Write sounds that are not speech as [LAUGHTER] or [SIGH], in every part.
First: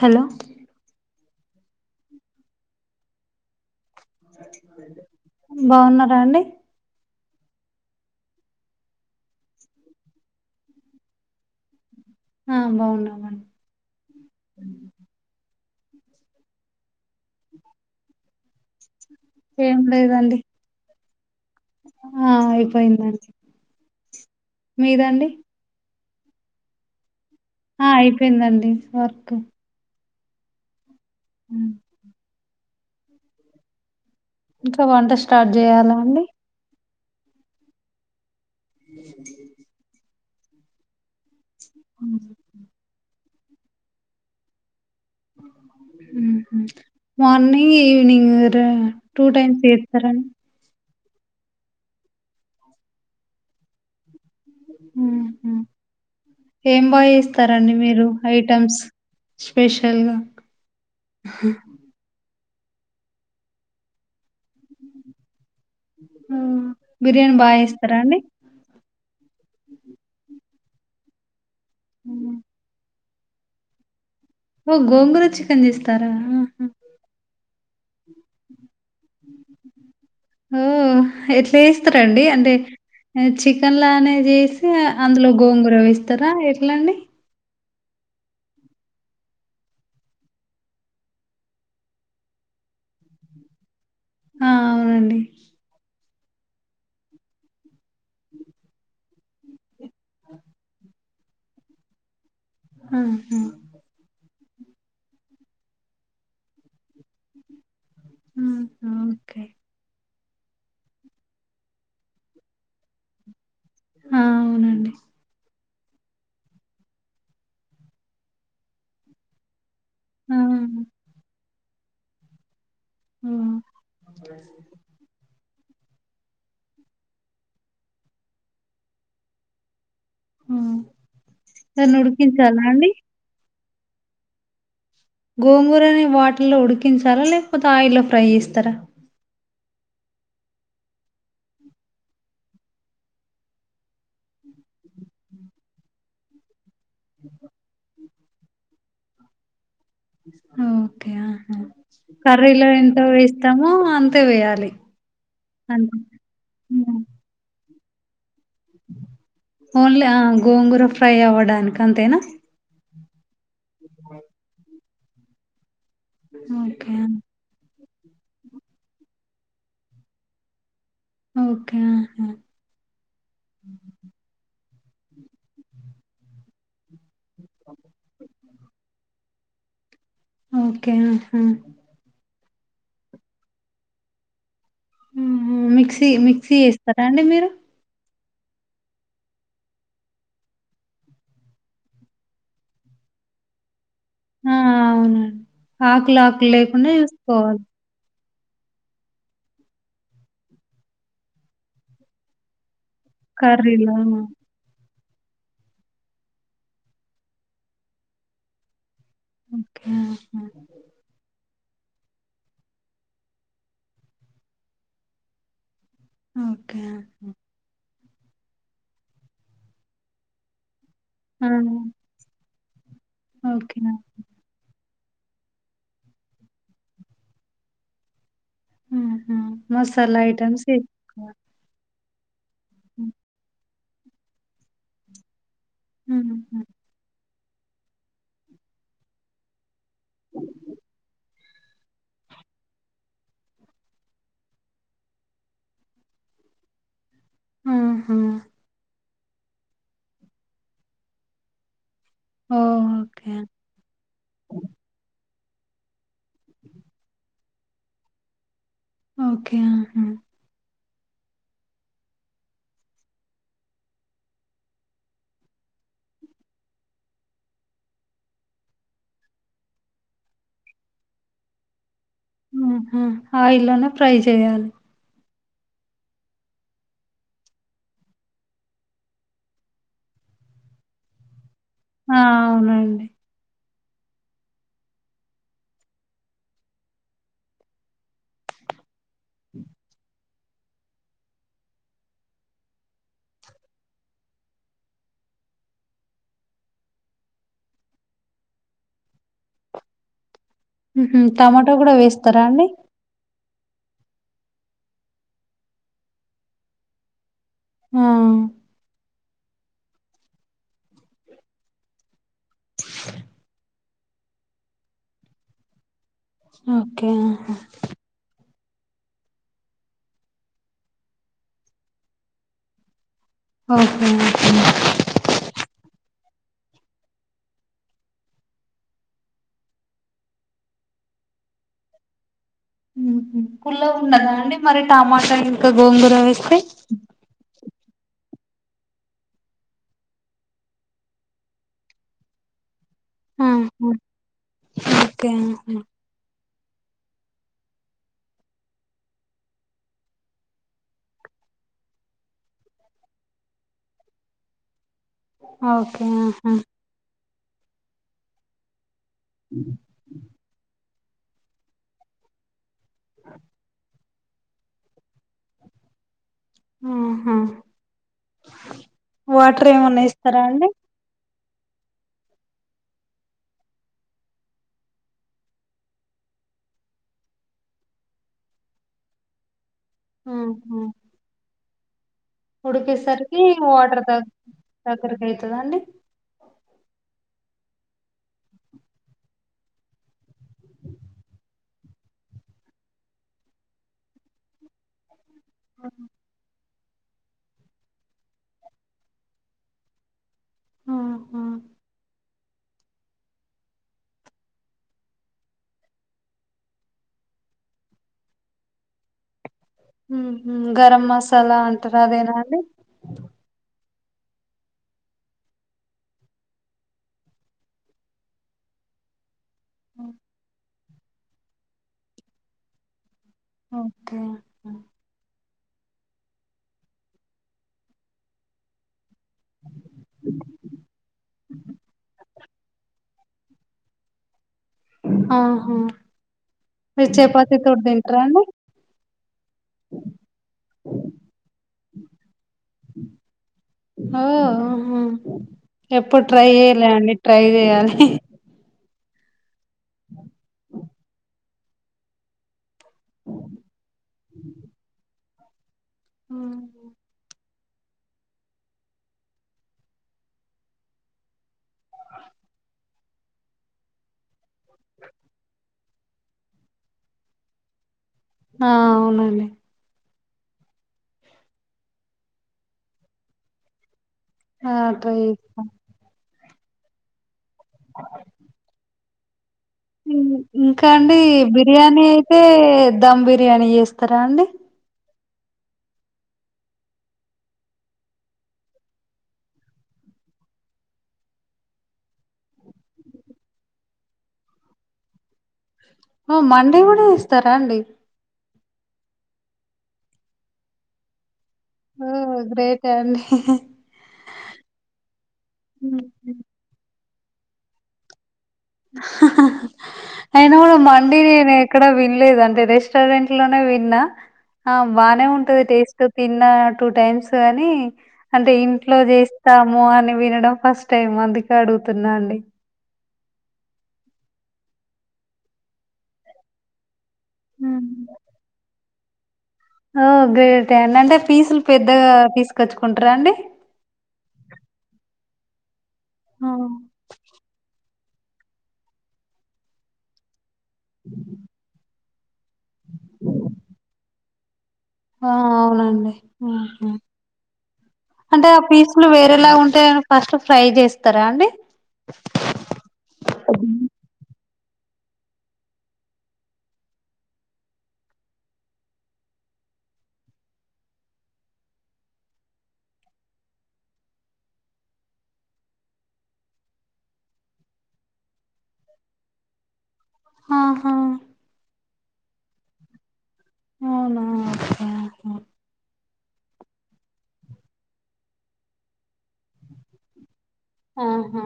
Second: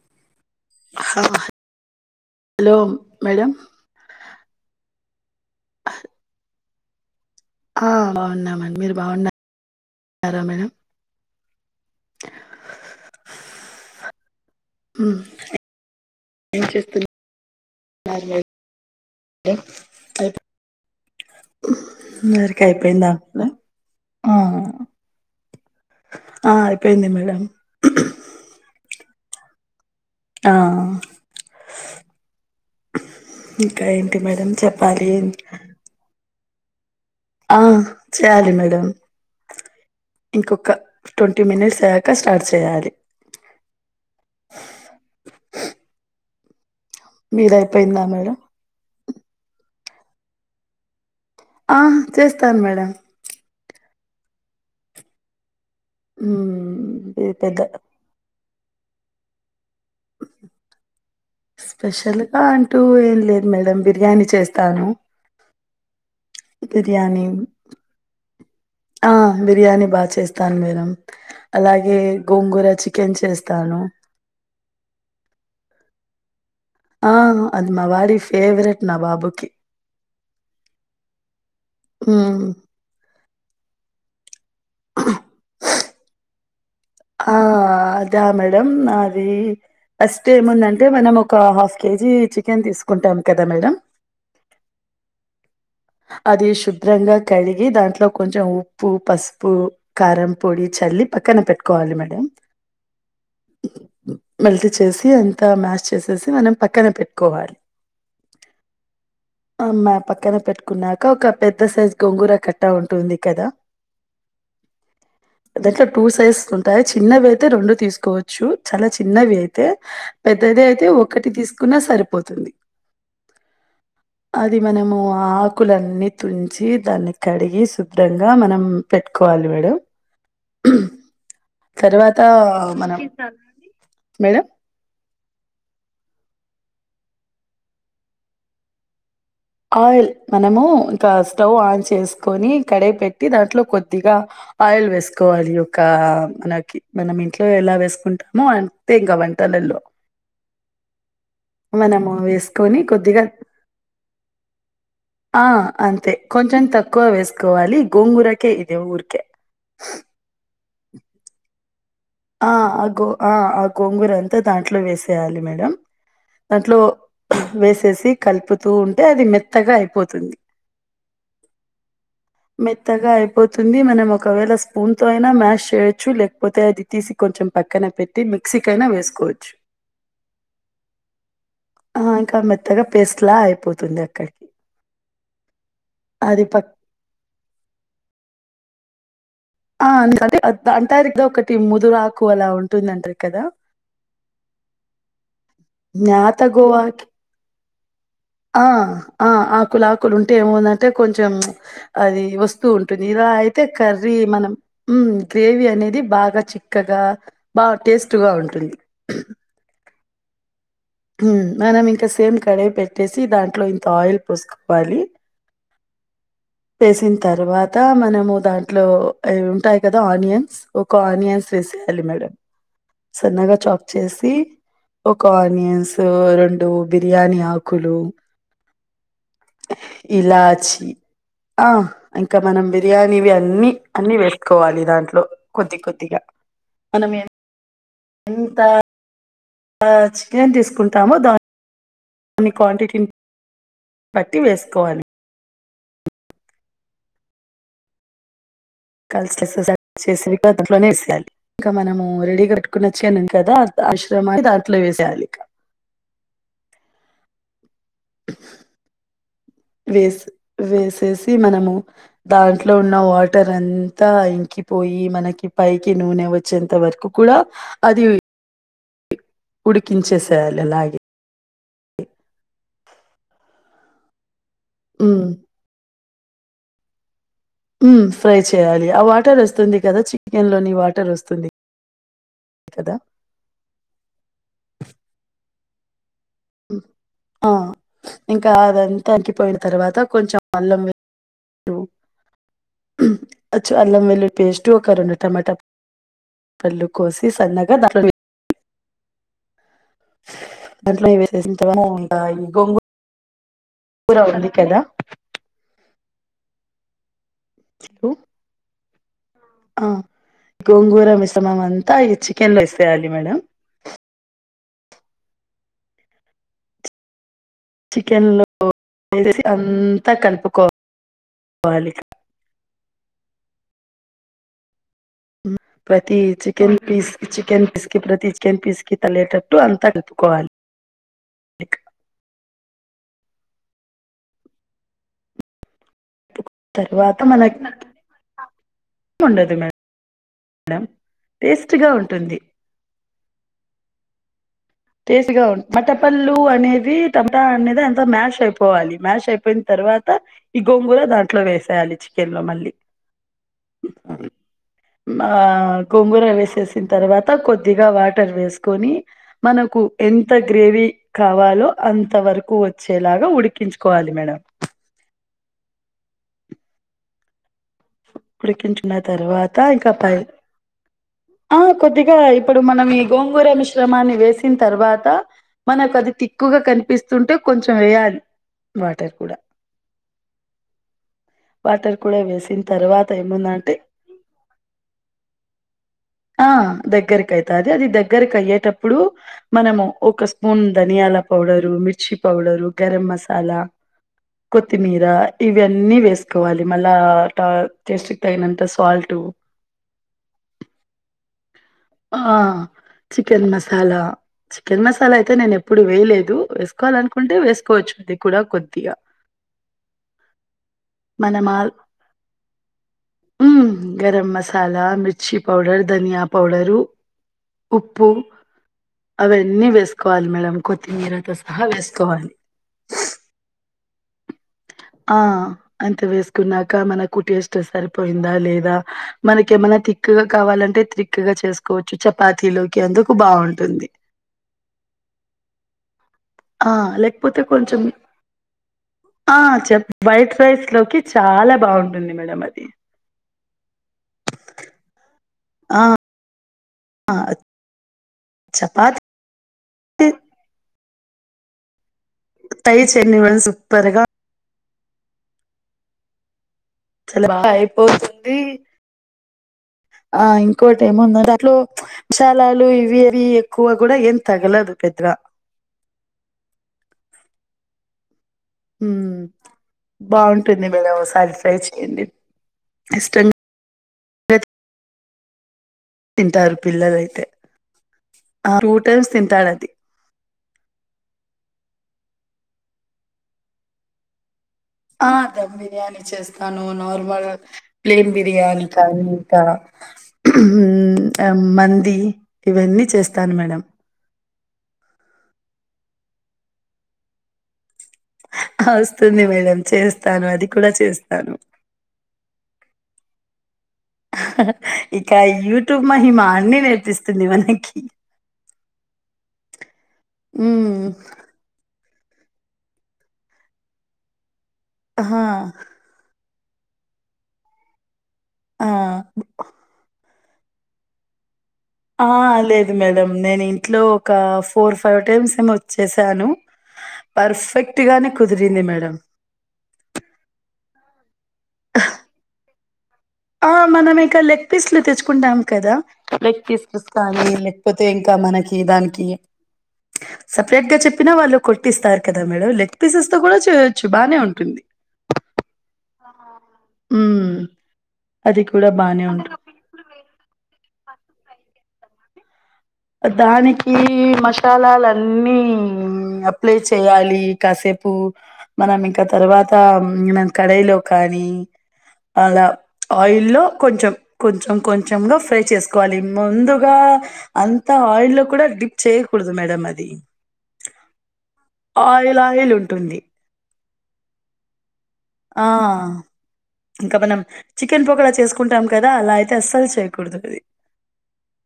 Hello హా hello madam బాగున్నారండీ ఆ బాగున్నామండి మీరు బాగున్నారా మేడం ఆ బాగున్నామండి హ్ ఏం చేస్తున్నారు ఏం లేదు ఏం లేదండి ఆ వర్క్ అయిపోయిందా అయిపోయిందండి అప్పుడే మీదండి ఆ అయిపోయింది మేడం ఆ అయిపోయిందండి వర్క్ ఆ ఇంకా ఏంటి మేడం చెప్పాలి చేయాల అండి ఆ చేయాలి మేడం ఇంకొక ట్వంటీ మినిట్స్ అయ్యాక స్టార్ట్ చేయాలి హుహ్ మీది మార్నింగ్ అయిపోయిందా మేడం ఈవినింగ్ టా టూ టైమ్స్ చేస్తారండీ ఆ చేస్తాను మేడం ఊహు ఉమ్ ఏం బాగా ఇది పెద్ద చేస్తారండి మీరు ఐటమ్స్ స్పెషల్గా స్పెషల్గా అంటూ ఏం లేదు మేడం బిర్యానీ చేస్తాను. బిర్యానీ బాగా చేస్తారా అండి ఆ బిర్యానీ బా చేస్తాన్ మేడం అలాగే గోంగూర చికెన్ చేస్తాను ఓ గోంగూర చికెన్ చేస్తారా ఆ అది మా వారి ఫేవరెట్ నా బాబుకి. ఓ ఎట్ల చేస్తారండి హ్మ్. అంటే చికెన్ లానే చేసి అందులో గోంగూర వేస్తారా ఎట్లండి ఆ అదా మేడంమ్ ఆది ఫస్ట్ ఏముందంటే మనం ఒక హాఫ్ కేజీ చికెన్ తీస్ కుంటాం కదా మేడం ఆ అవునండి అది శుభ్రంగా కడిగి దాంట్లో కొంచెం ఉప్పు పసుపు కారం పొడి చల్లి పక్కన పెట్టుకోవాలి మేడం ఆహ మెల్ట్ చేసి అంతా మ్యాష్ చేసేసి మనం పక్కన పెట్కోవాలి ఆహా! ఓకే. అ మ పక్కన పెట్ కున్నాక ఒక పెద్ద సైజ్ గొంగుర కట్టా ఉంటుంది కదా ఆ అవునండి దాంట్ల టూ సైజెస్ ఉంటాయి చిన్నవయితే రెండు తీసుకోవచ్చు చాలా చిన్నవి అయితే ఆ! పెద్దది అయితే ఒకటి తీసుకున్నా సరిపోతుంది ఆ! అది మనము ఆక్ కులన్నీ తుంచి దాన్ని కడిగి శుభ్రంగా మనం పెట్కోవాలి మేడం ఆ! దాన్ని తర్వాత ఉడికించాలా అండి? మనం మేడం గోంగూరని వాటిర్ల్లో ఉడికించాలా లేకపోతే ఆయిల్లో ఫ్రై చేస్తారా ఆయిల్ మనము ఇంకా స్టవ్ ఆన్ చేస్కొని కడయి పెట్టి దాంట్లో కొద్దిగా ఆయిల్ వేస్కోవాలి ఒకా మనకి మనం ఇంట్లో ఎలా వేస్కుంటామో అంతే ఇంకా వంటలల్లో ఓకే ఆహా కర్రీలో వేసుకొని ఎంత కొద్దిగా వేస్తామో అంతే వేయాలి ఆ అంతే కొంచెం హ్మ్. తక్కువ వేస్కోవాలి గోంగూర ఓన్లీ ఆ గోంగూర ఫ్రై అవ్వడానికంతేనా ఆ ఆ గో ఆ ఆ గోంగూర అంతా దాంట్లో వేసేయాలి మేడం దాంట్లో ఓకే. వేసేసి కలుపుతూ ఉంటే అది మెత్తగా అయిపోతుంది ఓకే ఆహా! మెత్తగా అయిపోతుంది మనం ఒకవేళ స్పూన్ తో అయినా మ్యాష్ చేయొచ్చు లేకపోతే అది తీసి కొంచెం పక్కన పెట్టి మిక్సీ కైనా వేసుకోవచ్చు ఓకే ఆహా ఆ ఇంకా మెత్తగా పేస్ట్ లా అయిపోతుంది అక్కడికి ఊహు మిక్సీ అది మిక్సీ పక్ ఏస్తరా అండి మీరు ఆ [UNINTELLIGIBLE] అంటారు కదా ఒకటి ముదురాకు అలా ఉంటుందంటారు కదా ఆ అవునండి ఆకులు జ్ఞాత ఆకులు లేకుండా గోవాకి చేస్కోవాలి ఆ ఆ ఆకులాకులుంటే ఏమువుదంటే కొంచెం అది వస్ స్తూ ఉంటుంది ఇలా అయితే కర్రీలో కర్రీ మనం హూ గ్రేవీ అనేది బాగా చిక్కగా బా టేస్ట్గా ఉంటుంది ఓకే అర్థమై హు మనం ఇంకా సేమ్ కడిగి పెట్టేసి దాంట్లో ఇంత ఆయిల్ పోస్కోవాలి ఓకే. వేసిన్ తర్వాత మనము దాంట్లో ఉంటాయి కదా ఆనియన్స్ ఒక, ఆ! ఆనియన్స్, వేసేయాలి. మేడం, సన్నగా, ఓకే. చాక్, చేసి, ఒక, ఆనియన్స్, రెండుబిర్యానీ, ఆకులు, ఆహా! మసాలా ఐటెమ్స్ ఇలాచి, ఏసుకోవాలి. ఆ, ఇంకా, మనం, హ్మ్. బిర్యానీవి, అన్నిీ, అన్ని, వేసుకోవాలి. దాంట్లో, కొద్దికొద్దిగా, హ్మ్. మనం, ఎ, ఎంత, చికెన్, తీసుకుంటాము, దాన్, అన్ని, క్వాంటిటీ, బట్టి, వేసుకోవాలి. ఆహా, కలిసి చే అంట్లోనే వేయాలి [UNINTELLIGIBLE] ఇంకా, మనము, రెడీగా పెట్టుకుని వచ్చి అనుం ఓకే. కదా.. అశ్రమ, దాంట్లో, వేసేయ్యాలి, ఇకా, ఓకే. ఆహా! వేస్, వేసేసి, మనము, దాంట్లో, ఉన్న, వాటర్, అంతా, ఇంకిపోయి, మనకి, పైకి, నూనెవచ్చి వచ్చేంతవరకు, కూడా, అది, ఉడికించేసేయాలి. అలాగే, ఆహా, ఆయిల్లోనే, ఫ్రై, చేయాలి. హ్మ్మ్ హ్మ్మ్, ఫ్రైచేయాలి. ఆ, వాటర్, వస్తుంది. కదా, చికెన్ లోనీ, వాటర్, వస్తుంది. ఆ! కదా, అవునండి. ఆ, ఇంకా, అదంతా, ఇంకిపోయిన, తర్వాత, కొంచెం, అల్లం, అచ్చ, అల్లంవెల్లుల్లి, పేస్ట్, ఒక, రొండుటమాటా, పళ్ళు, కోసి, సన్నగా, దాంట్లోవేయాలి. దాంట్లో హుహు. వేసినవి టమాటా చాలా గూడా ఉన్నాయి వేస్తారా [UNINTELLIGIBLE] అండి? గొంగూర కూర ఉంది. కదా, ఆ, ఆ, గోంగూరమిశ్రమం, అంత, ఈ, చికెన్, లో, వేసేయాలి, మేడం, ఓకే, చికెన్లో, వేసిఅంతా, కలుపుకోవాలి. ఆహా, ప్రతి, చికెన్ పీస్, చికెన్ పీస్, కి, ప్రతి చికెన్ పీస్, కి తల్లిటట్టు, అంతా, కలుపుకోవాలి. హామ్, హు, పుల్లగాఉండదా, అండి, మరి, టమాటా, ఇంకా, గోంగూరవేస్తే, తరువాత, మనకి, [UNINTELLIGIBLE] ఉండదు మేడం మేడం టేస్ట్ గా ఉంటుంది. ఆ [UNINTELLIGIBLE] పళ్ళు, అనేది, టమోటా, అనేది, అంత, మ్యాష్, అయిపోవాలి. మ్యాష్, అయిపోయిన, తర్వాత, ఈ, గోంగూర, దాంట్లో, వేసేయాలి. చికెన్లో, మళ్ళీ, [INAUDIBLE] అమ్, ఆ, ఓకే గొంగూర, ఆహా వేసేసిన, తర్వాత, కొద్దిగా, వాటర్, వేసుకొని, మనకు, ఎంత, గ్రేవీకావాలో, అంతవరకు, వచ్చేలాగా, ఉడికించుకోవాలి. మేడం, ఉహూ ఉడికించుకున్న, తర్వాత, ఇంకా, ఏమన్నా పై ఇస్తారా అండి ఆ, కొద్దిగా, ఇప్పుడు, మనం, ఈగోంగూర, మిశ్రమాన్ని, వేసిన, తర్వాత, మనకది, థిక్, గా, కనిపిస్తుంటే, కొంచెం, వేయాలి. వాటర్, కూడా, ఉహ్ హు వాటర్ కూడా వేసి ఉడికేసరికి వాటర్ దగ్గ్ దగ్గరకి అయితదండి ఆ దగ్గరకి అయితాది అది దగ్గరకు అయ్యేటప్పుడు మనము ఒక స్పూన్ ధనియాల పౌడరు మిర్చి పౌడరు గరం మసాలా కొత్తిమీర ఇవన్నీ వేసుకోవాలి మళ్ళా టా టేస్ట్‌కు తగినంత సాల్టు ఆహా ఆహ్ చికెన్ మసాలా చికెన్ మసాలా అయితే నేను ఎప్పుడు వేయలేదు వేసుకోవాలనుకుంటే వేసుకోవచ్చు అది కూడా కొద్దిగా మ్మ్ఉహ్మ్ గరం మసాలా అంటారు అదేనా అండి ఉమ్మ్ గరం మసాలా మిర్చి పౌడర్ ధనియా పౌడ రూ ఉప్పు అవన్నీ వేసుకోవాలి మేడం కొత్తిమీరతో సహా వేసుకోవాలి ఓకే ఆ అంత వేసుకున్నాక మనకు టేస్ట్ సరిపోయిందా లేదా మనకి ఏమనా తిక్కుగా కావాలంటే తిక్కుగా చేసుకోవచ్చు చపాతలోకి అందుకు బాగుంటుంది ఆహా ఆ మీరు లేకపోతే చపాతి కొంచెం తోటి తింటారాండి ఆ చెప్ వైట్ రైస్లోకి చాలా బాగుంటుంది మేడం అది ఓ ఆహా ఆ ఎప్పుడు ట్రై చేయాలే అండి ట్రై చేయాలి చపాతి [INAUDIBLE] తి టై చేయండి మరి సూపర్‌గా మ్మ్ఉమ్మ్ చాలా బా అయిపోతుంది [INAUDIBLE] ఆ ఇంకోటేమో దాంట్లో మసాలాలు ఇవి అవి ఎక్కువ కూడా ఏమి తగల దు పెద్దగా ఆ ఉమ్మ్ అవునండి బాగుంటుంది మేడం ఓసారి ట్రై చేయండి ఇష్టం ఆ ట్రై చేస్తా తింటారు పిల్లలైతే ఆ టూ టైమ్స్ తింటారు అది ఉహ్మ్ ఇంకా అండి బిర్యానీ చే ధమ్ బిర్యానీ చేస్తారా అండి ఆ ధమ్ బిర్యానీ చేస్తాను నార్మల్ ప్లెయిన్ బిర్యాని కానీ ఇంకా ఉమ్ మంది ఇవన్నీ చేస్తాను మేడం ఓ మండి కూడా చేస్తారాండి ఆ వస్తుంది మేడం చేస్తాను అది కూడా చేస్తాను ఓ గ్రేటే అండి ఇక యూట్యూబ్ మహిమా అన్ని నేర్పిస్తుంది మనకి అయిన కూడా ఉమ్ మండి నేను ఎ క్కడ విన్లేదు అంటే రెస్టారెంట్లోనే విన్నా ఆ హా బానే ఉంటది టేస్ట్ తిన్న టూ టైమ్స్ గాని అంటే ఆ! ఇంట్లో చేస్తాము అని వినడం ఫస్ టైం అందు ఆ లేదు మేడం నేను ఇంట్లో ఒక ఫోర్ ఫైవ్ టైమ్స్ ఏమో చేశాను పర్ఫెక్ట్‌గానే కుదిరింది మేడం ఓ గ్రేటే అండి అంటే పీసులు పెద్దగా తీసుకొచ్చుకుంటారా అండి ఆ మనం ఇక లెగ్ పీస్లు తెచ్చుకుంటాం కదా లెగ్ ఆ! పీసెస్ కానీ లేక్పో సపరేట్ గా చెప్పిన వాళ్లు కొట్టిస్తారు కదా మేడమ్ లెగ్ పీసెస్ తో కూడా చేయొచ్చు బానే ఉంటుంది హ్మ్. అది అంటే ఆ కూడా బానే పీసులు ఉంటుంది. వేరేలా ఉంటాయా ఫస్ట్ ఫ్రై చేస్తారా అండి దానికి మసాలాలన్నీ అప్లై చేయాలి కాసేపు మనం ఇంకా తర్వాత ఆమ్ కడాయి లో కానీ అలా ఆయిల్లో కొంచెం కొంచెం కొంచెం గా ఫ్రై చేసుకోవాలి ముందుగా అంత ఆయిల్ లో కూడా డిప్ చేయకూడదు మేడం అది ఆహా ఆయిల్ ఆయిల్ ఉంటుంది అవునా అక్క ఆ ఇంకా మనం చికెన్ పకోడా చేసుకుంటాం కదా అలా అయితే అస్సలు చేయకూడదు అది హా హా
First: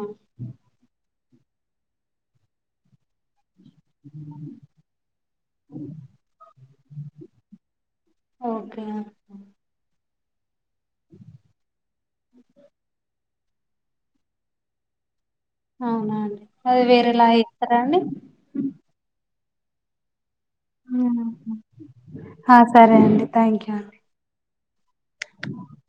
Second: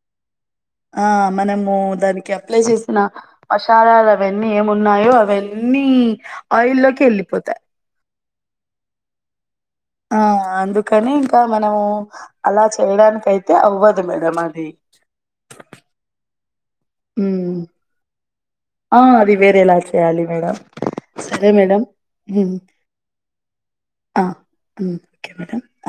ఆ మనము దానికి అప్లై చేసిన మశాలాలు అవన్నీ ఏమున్నాయో అవన్నీ ఆయిల్లోకి ఎల్లిపోతాయి ఓకే ఆ అందుకని ఇంకా మనము అలా చేయడానికి అయితే అవ్వదు మేడం అది అవునా అది వేరేలా ఉమ్ ఇస్తారా అండి ఆ అది వేరేలా చేయాలి మేడం సరే మేడం ఆ సరే అండి థ్యాంక్ యూ ఆ